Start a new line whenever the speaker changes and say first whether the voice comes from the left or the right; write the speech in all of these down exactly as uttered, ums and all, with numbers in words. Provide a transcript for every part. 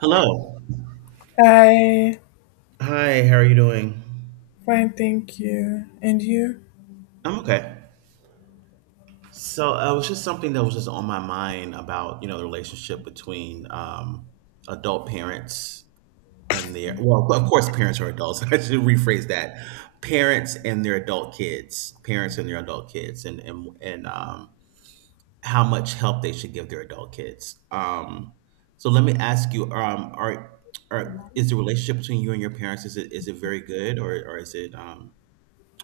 right: Hello.
left: Hi,
right: Hi, how are you doing?
left: fine, thank you. And you?
right: I'm okay. So uh, it was just something that was just on my mind about, you know, the relationship between um, adult parents and their, well, of course, parents are adults. I should rephrase that. Parents and their adult kids, parents and their adult kids, and and and um, how much help they should give their adult kids. Um, so let me ask you, um, are are is the relationship between you and your parents, is it is it very good, or or is it um,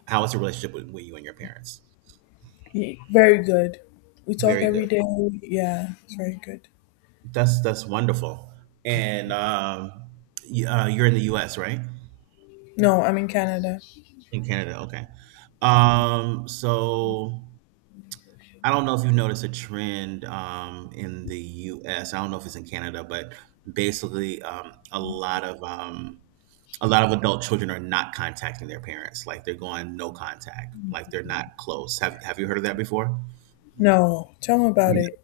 right: how is your relationship with, with you and your parents?
left: Ye- Very good. We talk
right: Very good.
left: every day. Yeah, it's very good.
right: That's that's wonderful. And um, y- uh, you're in the U S, right?
left: No, I'm in Canada.
right: In Canada, okay. Um, so I don't know if you noticed a trend, um, in the U S. I don't know if it's in Canada, but basically, um, a lot of um, a lot of adult children are not contacting their parents. Like they're going no contact. Like they're not close. Have Have you heard of that before?
left: No, tell me about it.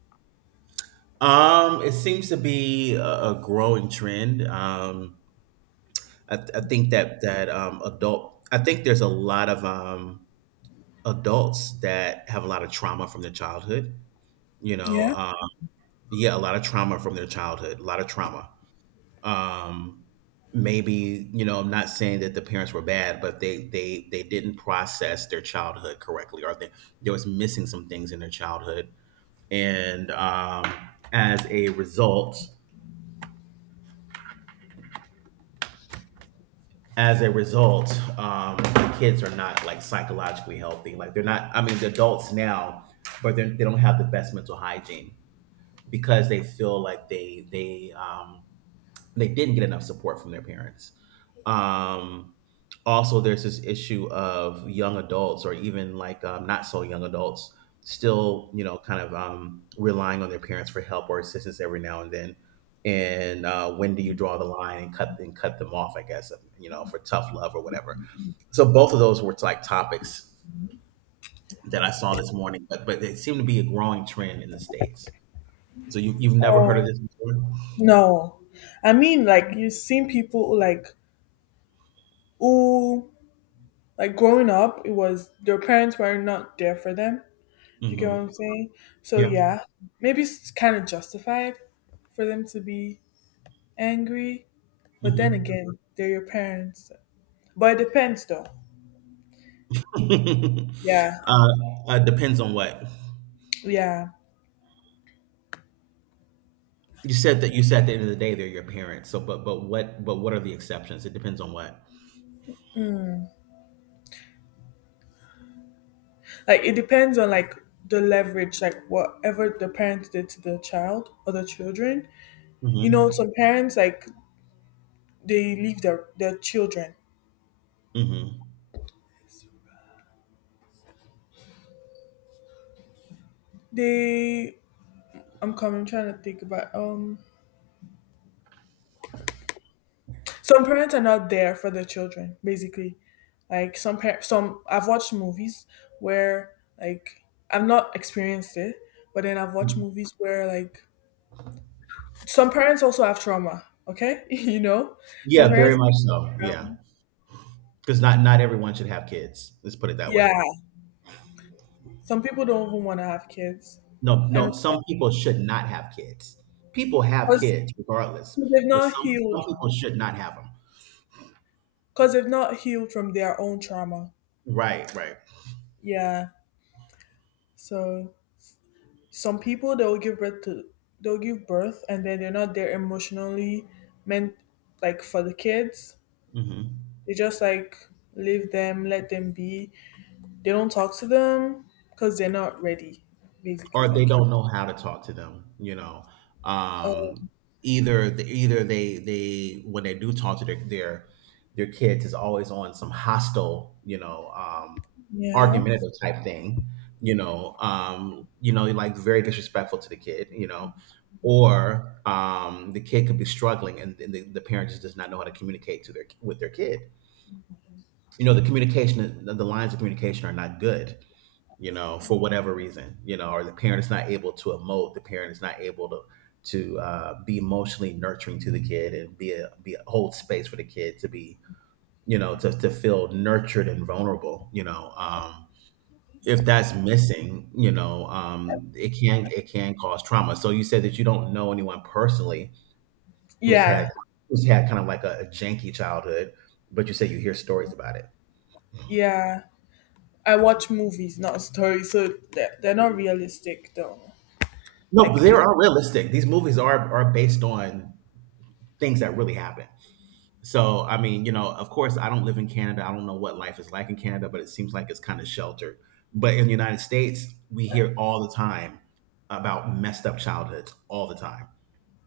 right: Um, it seems to be a, a growing trend. Um, I, th- I think that that um, adult. I think there's a lot of um, adults that have a lot of trauma from their childhood. You know,
left: Yeah?
right: um, yeah, a lot of trauma from their childhood. A lot of trauma. Um, Maybe, you know, I'm not saying that the parents were bad, but they they they didn't process their childhood correctly, or they there was missing some things in their childhood, and um, as a result. As a result, um, the kids are not like psychologically healthy. Like they're not. I mean, the adults now, but they're- they do not have the best mental hygiene because they feel like they they um, they didn't get enough support from their parents. Um, Also, there's this issue of young adults, or even like um, not so young adults, still, you know, kind of um, relying on their parents for help or assistance every now and then. And uh, When do you draw the line and cut and cut them off? I guess, you know, for tough love or whatever. So both of those were like topics that I saw this morning, but but it seemed to be a growing trend in the states. So you, you've never heard of
left: Oh,
right: this before?
left: no. I mean, like, you've seen people who, like, who, like, growing up, it was their parents were not there for them. Do you get what I'm
right: Hmm.
left: saying? So,
right: Yeah.
left: yeah, maybe it's kind of justified for them to be angry. But then
right: Hmm.
left: again, they're your parents. But it depends, though. Yeah,
right: uh, uh, Depends on what
left: yeah.
right: you said. That you said at the end of the day, they're your parents. So, but but what but what are the exceptions? It depends on what.
left: Like it depends on like the leverage, like whatever the parents did to the child or the children. You know,
right: Hmm.
left: some parents like they leave their their children.
right: Hmm.
left: They I'm coming I'm trying to think about um some parents are not there for their children, basically. Like some par- some I've watched movies where like I've not experienced it, but then I've watched movies where like some parents also have trauma, okay? you know? Some
right: Yeah, very
left: parents
right: much
left: have
right: so. Yeah,
left: trauma.
right: because not not everyone should have kids. Let's put it that way.
left: Yeah. Some people don't even want to have kids,
right: No, no.
left: and
right: Some people should not have kids. People have
left: because
right: kids regardless,
left: they've
right: but
left: not
right: some
left: healed,
right: some people should not have them.
left: because they've not healed from their own trauma.
right: Right, right.
left: Yeah. So some people they'll give birth to they'll give birth and then they're not there emotionally meant like for the kids.
right: Hmm.
left: They just like leave them, let them be. They don't talk to them because they're not ready, basically.
right: Or they
left: Like you.
right: don't know how to talk to them, you know. Um,
left: Um,
right: either either they they when they do talk to their their their kids, is always on some hostile, you know, um,
left: yeah.
right: argumentative type thing, you know, um, you know, like very disrespectful to the kid, you know, or um, the kid could be struggling, and, and the, the parent just does not know how to communicate to their with their kid. You know, the communication, the, the lines of communication are not good, you know, for whatever reason, you know, or the parent is not able to emote, the parent is not able to to uh, be emotionally nurturing to the kid and be a be a hold space for the kid to be, you know, to to feel nurtured and vulnerable, you know. Um, if that's missing, you know, um, it can it can cause trauma. So you said that you don't know anyone personally who's had
left: Yeah.
right: who's had kind of like a, a janky childhood, but you say you hear stories about it.
left: Yeah. I watch movies, not stories, so they're, they're not realistic though.
right: No, but
left: Like,
right: they
left: the-
right: are realistic. These movies are are based on things that really happen. So, I mean, you know, of course, I don't live in Canada. I don't know what life is like in Canada, but it seems like it's kind of sheltered. But in the United States, we hear all the time about messed up childhoods all the time.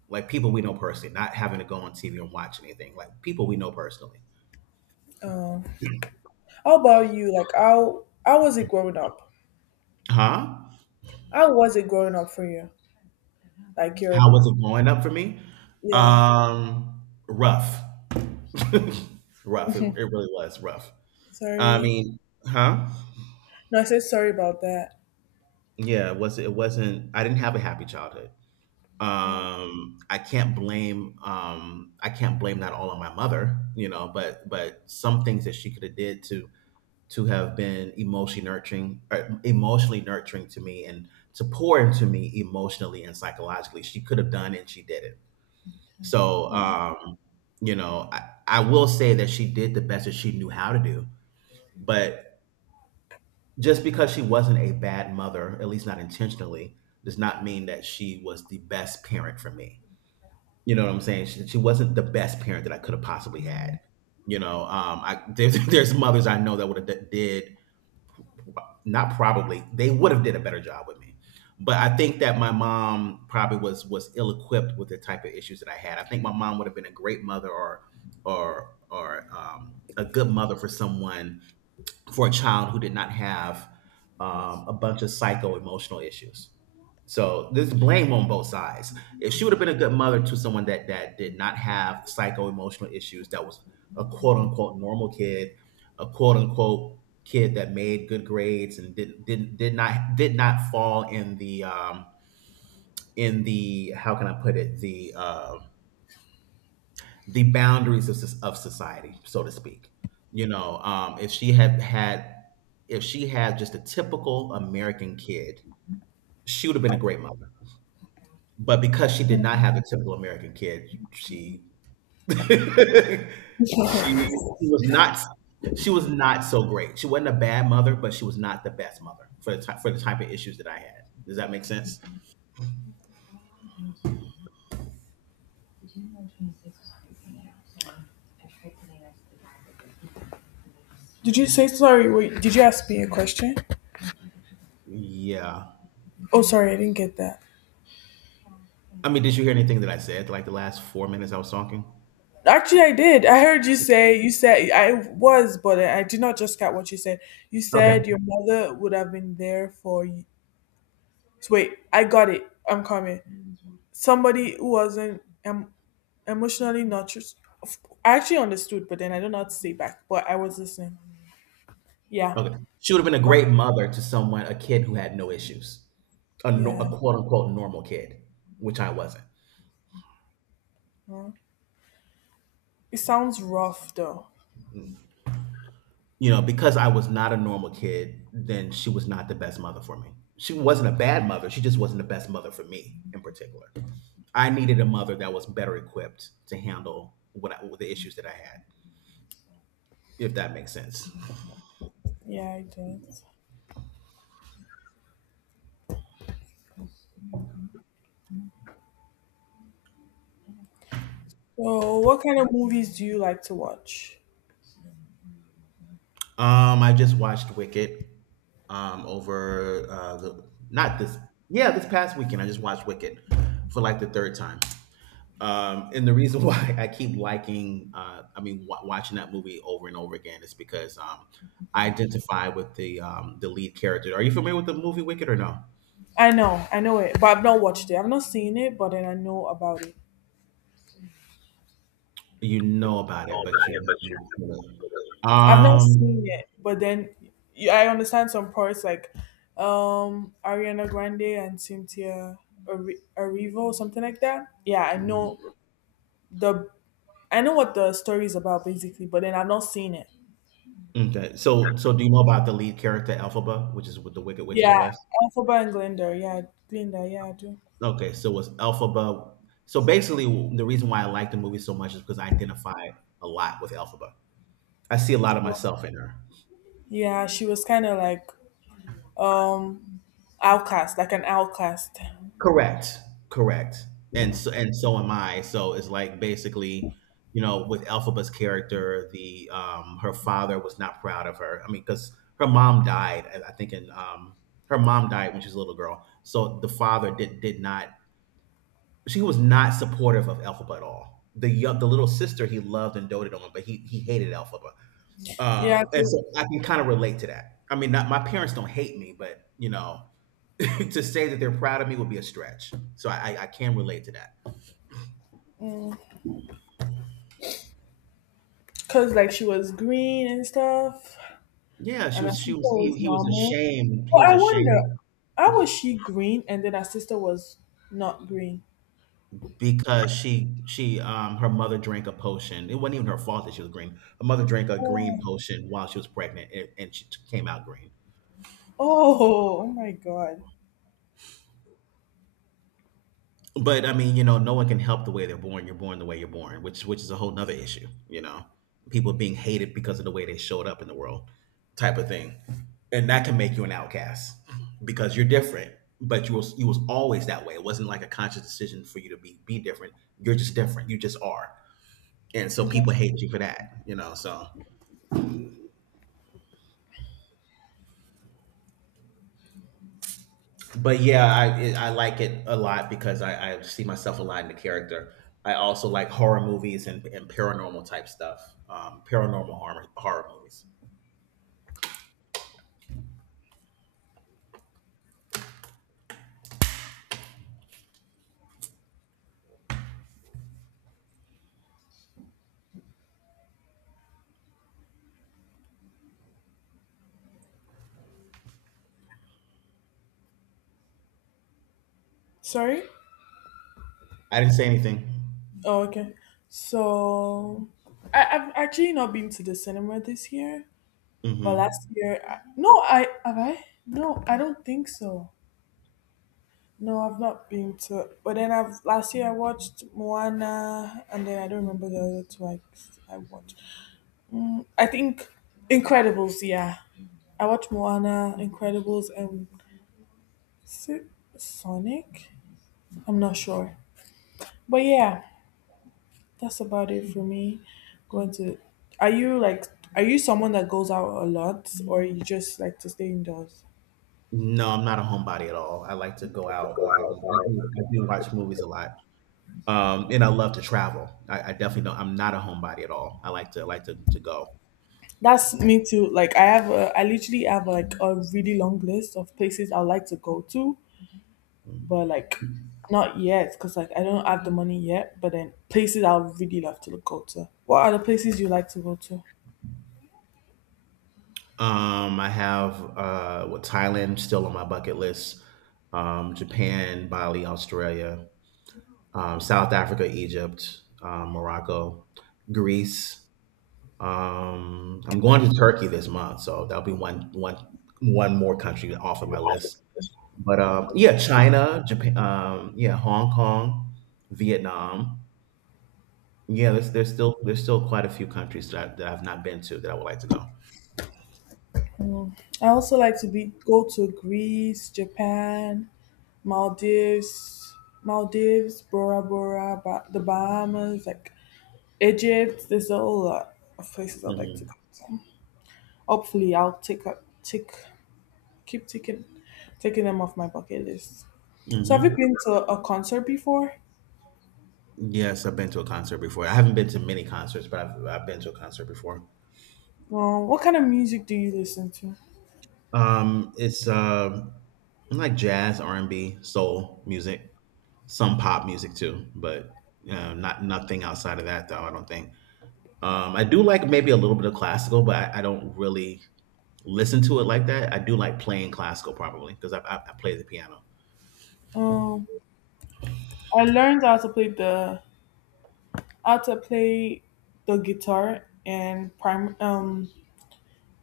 right: Like people we know personally, not having to go on T V and watch anything. Like people we know personally.
left: how about you? Like, how how was it growing up?
right: Huh?
left: How was it growing up for you? Like, your
right: How was it growing up for me?
left: yeah.
right: Um, rough. Rough. It, it really was rough. I
left: Sorry,
right: mean, huh?
left: no, I said sorry about that.
right: Yeah, it was it wasn't I didn't have a happy childhood.
left: Mm.
right: Um, I can't blame, um, I can't blame that all on my mother, you know, but but some things that she could have did to to have been emotionally nurturing or emotionally nurturing to me and to pour into me emotionally and psychologically, she could have done and she did it. So, um, you know, I, I will say that she did the best that she knew how to do, but just because she wasn't a bad mother, at least not intentionally, does not mean that she was the best parent for me. You know what I'm saying? She, she wasn't the best parent that I could have possibly had. You know, um, I, there's, there's mothers I know that would have d- did not probably they would have did a better job with me, but I think that my mom probably was was ill equipped with the type of issues that I had. I think my mom would have been a great mother or or or um, a good mother for someone, for a child who did not have um, a bunch of psycho emotional issues. So there's blame on both sides. If she would have been a good mother to someone that that did not have psycho emotional issues, that was a quote unquote normal kid, a quote unquote kid that made good grades and didn't didn't did not did not fall in the um, in the, how can I put it, the um, the boundaries of, soc- of society, so to speak. You know, um, if she had had, if she had just a typical American kid, she would have been a great mother. But because she did not have a typical American kid, she she was not she was not so great. She wasn't a bad mother, but she was not the best mother for the type for the type of issues that I had. Does that make sense?
left: Did you say sorry? Wait, did you ask me a question?
right: Yeah.
left: Oh, sorry, I didn't get that.
right: I mean, did you hear anything that I said? Like the last four minutes I was talking.
left: Actually, I did. I heard you say you said I was, but I did not just get what you said. You
right: Okay.
left: said your mother would have been there for you. So wait, I got it. I'm coming. Somebody who wasn't em- emotionally nurtured. Of- I actually understood, but then I don't know how to say back. But I was listening. Yeah,
right: Okay. She would have been a
left: but
right: great mother to someone, a kid who had no issues, a, no,
left: yeah,
right: a quote unquote normal kid, which I wasn't.
left: huh? It sounds rough though.
right: Mm. You know, because I was not a normal kid, then she was not the best mother for me. She wasn't a bad mother. She just wasn't the best mother for me in particular. I needed a mother that was better equipped to handle what I, the issues that I had, if that makes sense.
left: Yeah, it does. So, what kind of movies do you like to watch?
right: Um, I just watched Wicked. Um, over uh, the not this yeah, this past weekend I just watched Wicked for like the third time. Um, and the reason why I keep liking uh, I mean, wa watching that movie over and over again is because um I identify with the um the lead character. Are you familiar with the movie Wicked or no?
left: I know, I know it, but I've not watched it. I've not seen it, but then I know about it.
right: You know about it, but you have not seen it.
left: I've not seen
right: Um.
left: it, but then y- I understand some parts like um Ariana Grande and Cynthia Ari- Erivo, something like that. Yeah, I
right: Mm.
left: know the I know what the story is about basically, but then I've not seen it.
right: Okay, so so do you know about the lead character Elphaba, which is with the Wicked Witch of the
left: Yeah,
right: West?
left: Elphaba and Glinda. Yeah, Glinda. Yeah, I do.
right: Okay, so it was Elphaba. So basically, the reason why I like the movie so much is because I identify a lot with Elphaba. I see a lot of myself in her.
left: Yeah, she was kind of like um outcast, like an outcast.
right: Correct, correct, and so and so am I. So it's like basically, you know, with Elphaba's character, the um, her father was not proud of her. I mean, because her mom died, I I think, in um, her mom died when she was a little girl. So the father did did not. She was not supportive of Elphaba at all. The young, the little sister he loved and doted on, but he he hated Elphaba.
left: Yeah,
right: Um, and so I can kind of relate to that. I mean, not, my parents don't hate me, but you know, to say that they're proud of me would be a stretch. So I, I, I can relate to that.
left: because like she was green and stuff,
right: Yeah, she
left: and her
right: was she
left: sister
right: was he,
left: was
right: he was
left: normal.
right: ashamed. He
left: Well,
right: was
left: I wonder,
right: ashamed
left: how was she green and then her sister was not green?
right: because she she um her mother drank a potion. It wasn't even her fault that she was green. Her mother drank a green
left: Oh,
right: potion while she was pregnant, and, and she t- came out green.
left: oh, oh my God!
right: But I mean, you know, no one can help the way they're born. You're born the way you're born, which which is a whole nother issue, you know. People being hated because of the way they showed up in the world, type of thing. And that can make you an outcast because you're different, but you was you was always that way. It wasn't like a conscious decision for you to be be different. You're just different. You just are. And so
left: You
right: people
left: just
right: hate you for that, you know. So but yeah, I it, I like it a lot because I, I see myself a lot in the character. I also like horror movies and, and paranormal type stuff. Um, paranormal horror horror movies.
left: sorry.
right: I didn't say anything.
left: Oh, okay. So I, I've actually not been to the cinema this year, but last
right: Hmm.
left: year, I, no, I have I. No, I don't think so. No, I've not been to. But then I've last year I watched Moana, and then I don't remember the other two I, I watched. Mm, I think Incredibles. Yeah, I watched Moana, Incredibles, and is it Sonic. I'm not sure, but yeah. That's about it for me. Going to, are you like, are you someone that goes out a lot, or you just like to stay indoors?
right: No, I'm not a homebody at all. I like to go out. Um, I do I do watch movies a lot. Um, and I love to travel. I, I definitely don't. I'm not a homebody at all. I like to like to to go.
left: That's me too. Like I have, a, I literally have like a really long list of places I would like to go to, but like not yet because like I don't have the money yet. But then places I would really love to go to. What are the places you like to go to?
right: Um, I have uh, what, Thailand, still on my bucket list, um, Japan, Bali, Australia, um, South Africa, Egypt, um, Morocco, Greece. Um, I'm going to Turkey this month, so that'll be one one one more country off of my list. But um, yeah, China, Japan, um, yeah, Hong Kong, Vietnam. Yeah, there's there's still there's still quite a few countries that I, that I've not been to that I would like to go.
left: I also like to be go to Greece, Japan, Maldives, Maldives, Bora Bora, ba- the Bahamas. Like Egypt. There's a whole lot of places I'd like to
right: Hmm.
left: go. Hopefully, I'll take a take keep taking taking them off my bucket list. So, have you
right: Hmm.
left: been to a concert before?
right: Yes, I've been to a concert before. I haven't been to many concerts, but I've I've been to a concert before.
left: Um, what kind of music do you listen to?
right: Um, it's um like jazz, R and B, soul music, some pop music too, but uh, not nothing outside of that though. I don't think. Um, I do like maybe a little bit of classical, but I, I don't really listen to it like that. I do like playing classical probably because I, I, I play the piano.
left: Um, I learned how to play the how to play the guitar in prime um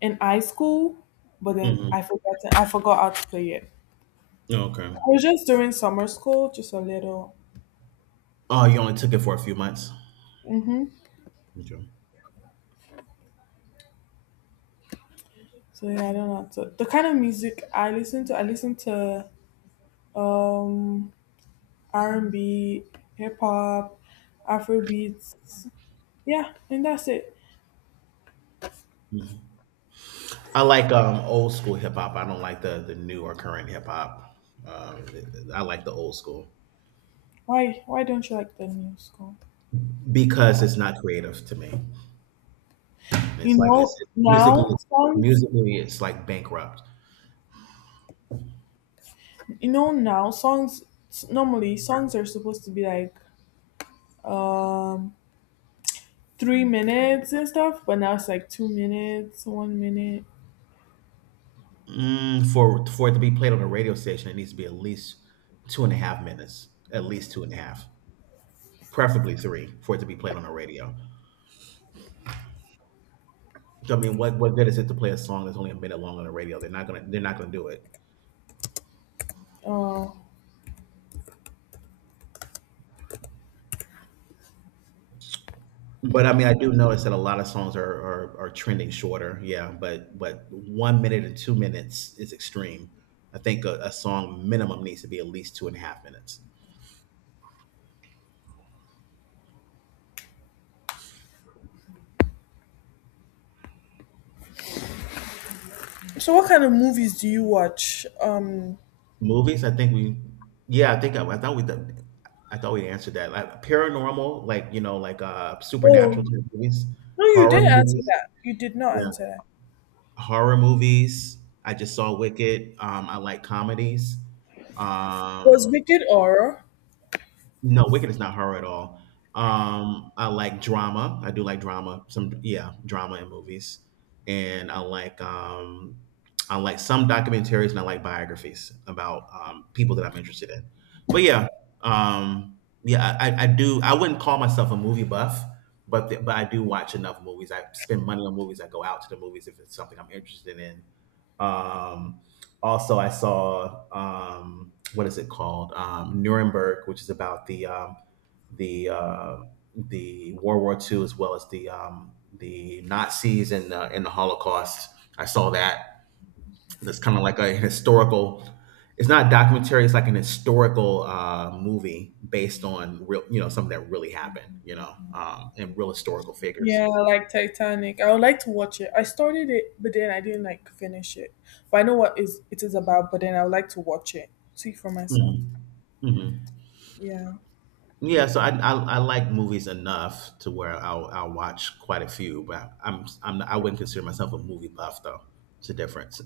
left: in high school, but then
right: Hmm.
left: I forgot I forgot how to play it.
right: Okay.
left: I was just doing summer school, just a little.
right: Oh, you only took it for a few months.
left: Mm-hmm.
right: Okay.
left: So yeah, I don't know. So the kind of music I listen to, I listen to um R and B, hip hop, Afro beats. Yeah, and that's it.
right: Mhm. I like um, old school hip hop. I don't like the the new or current hip hop. Um, I like the old school
left: Why why don't you like the new song?
right: because it's not creative to me.
left: You
right: It's like it's
left: know
right: it's musically
left: now songs.
right: Musically it's like bankrupt.
left: You know now songs. Normally songs are supposed to be like um three minutes and stuff, but now it's like two minutes, one minute.
right: Mm, for for it to be played on a radio station, it needs to be at least two and a half minutes, at least two and a half, preferably three, for it to be played on the radio. So, I mean, what what good is it to play a song that's only a minute long on the radio? They're not gonna they're not gonna do it.
left: Uh,
right: But I mean, I do notice that a lot of songs are are, are trending shorter. Yeah, but but one minute and two minutes is extreme. I think a, a song minimum needs to be at least two and a half minutes.
left: so what kind of movies do you watch? Um,
right: Movies, I think we, yeah, I think I, I thought we, done- I thought we answered that. Like paranormal, like you know, like uh,
left: oh
right: supernatural type movies,
left: No, you
right: horror
left: did answer
right: movies,
left: that. You did not
right: yeah,
left: answer that.
right: horror movies. I just saw Wicked. Um, I like comedies.
left: Was
right: Um,
left: Wicked horror?
right: No, Wicked is not horror at all. Um, I like drama. I do like drama. Some yeah, drama in movies, and I like um, I like some documentaries and I like biographies about um, people that I'm interested in. But yeah, um, yeah, I, I I do. I wouldn't call myself a movie buff, but the, but I do watch enough movies. I spend money on movies. I go out to the movies if it's something I'm interested in. Um, also, I saw um, what is it called, um, Nuremberg, which is about the um, the uh, the World War the second as well as the um, the Nazis and the, and the Holocaust. I saw that. That's kind of like a historical. It's not a documentary. It's like an historical uh, movie based on real, you know, something that really happened, you know, um, and real historical figures.
left: Yeah, like Titanic. I would like to watch it. I started it, but then I didn't like finish it. But I know what is it is about. But then I would like to watch it, see for
right: Hmm.
left: myself.
right: Hmm.
left: Yeah,
right: Yeah, so I, I I like movies enough to where I'll I'll watch quite a few, but I'm I'm I wouldn't consider myself a movie buff though. It's a difference.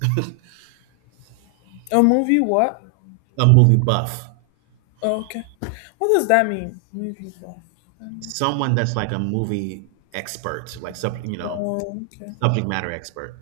left: a movie. What?
right: A movie buff,
left: Oh, okay. What does that mean? Movie. What? I don't
right: someone
left: understand.
right: that's like a movie expert, like sub you know
left: Oh, okay.
right: subject matter expert.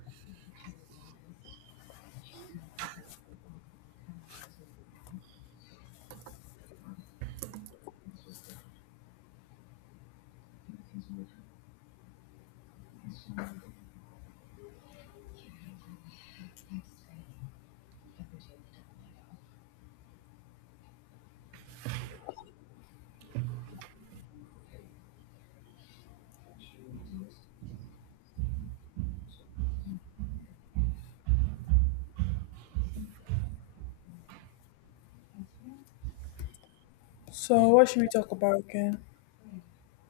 left: So what should we talk about again?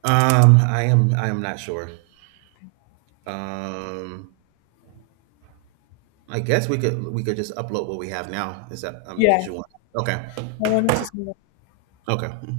right: Um, I am I am not sure. Um, I guess we could we could just upload what we have now. Is that um? Did
left: Yeah,
right: you want? Okay,
left: I wanted to see
right: okay.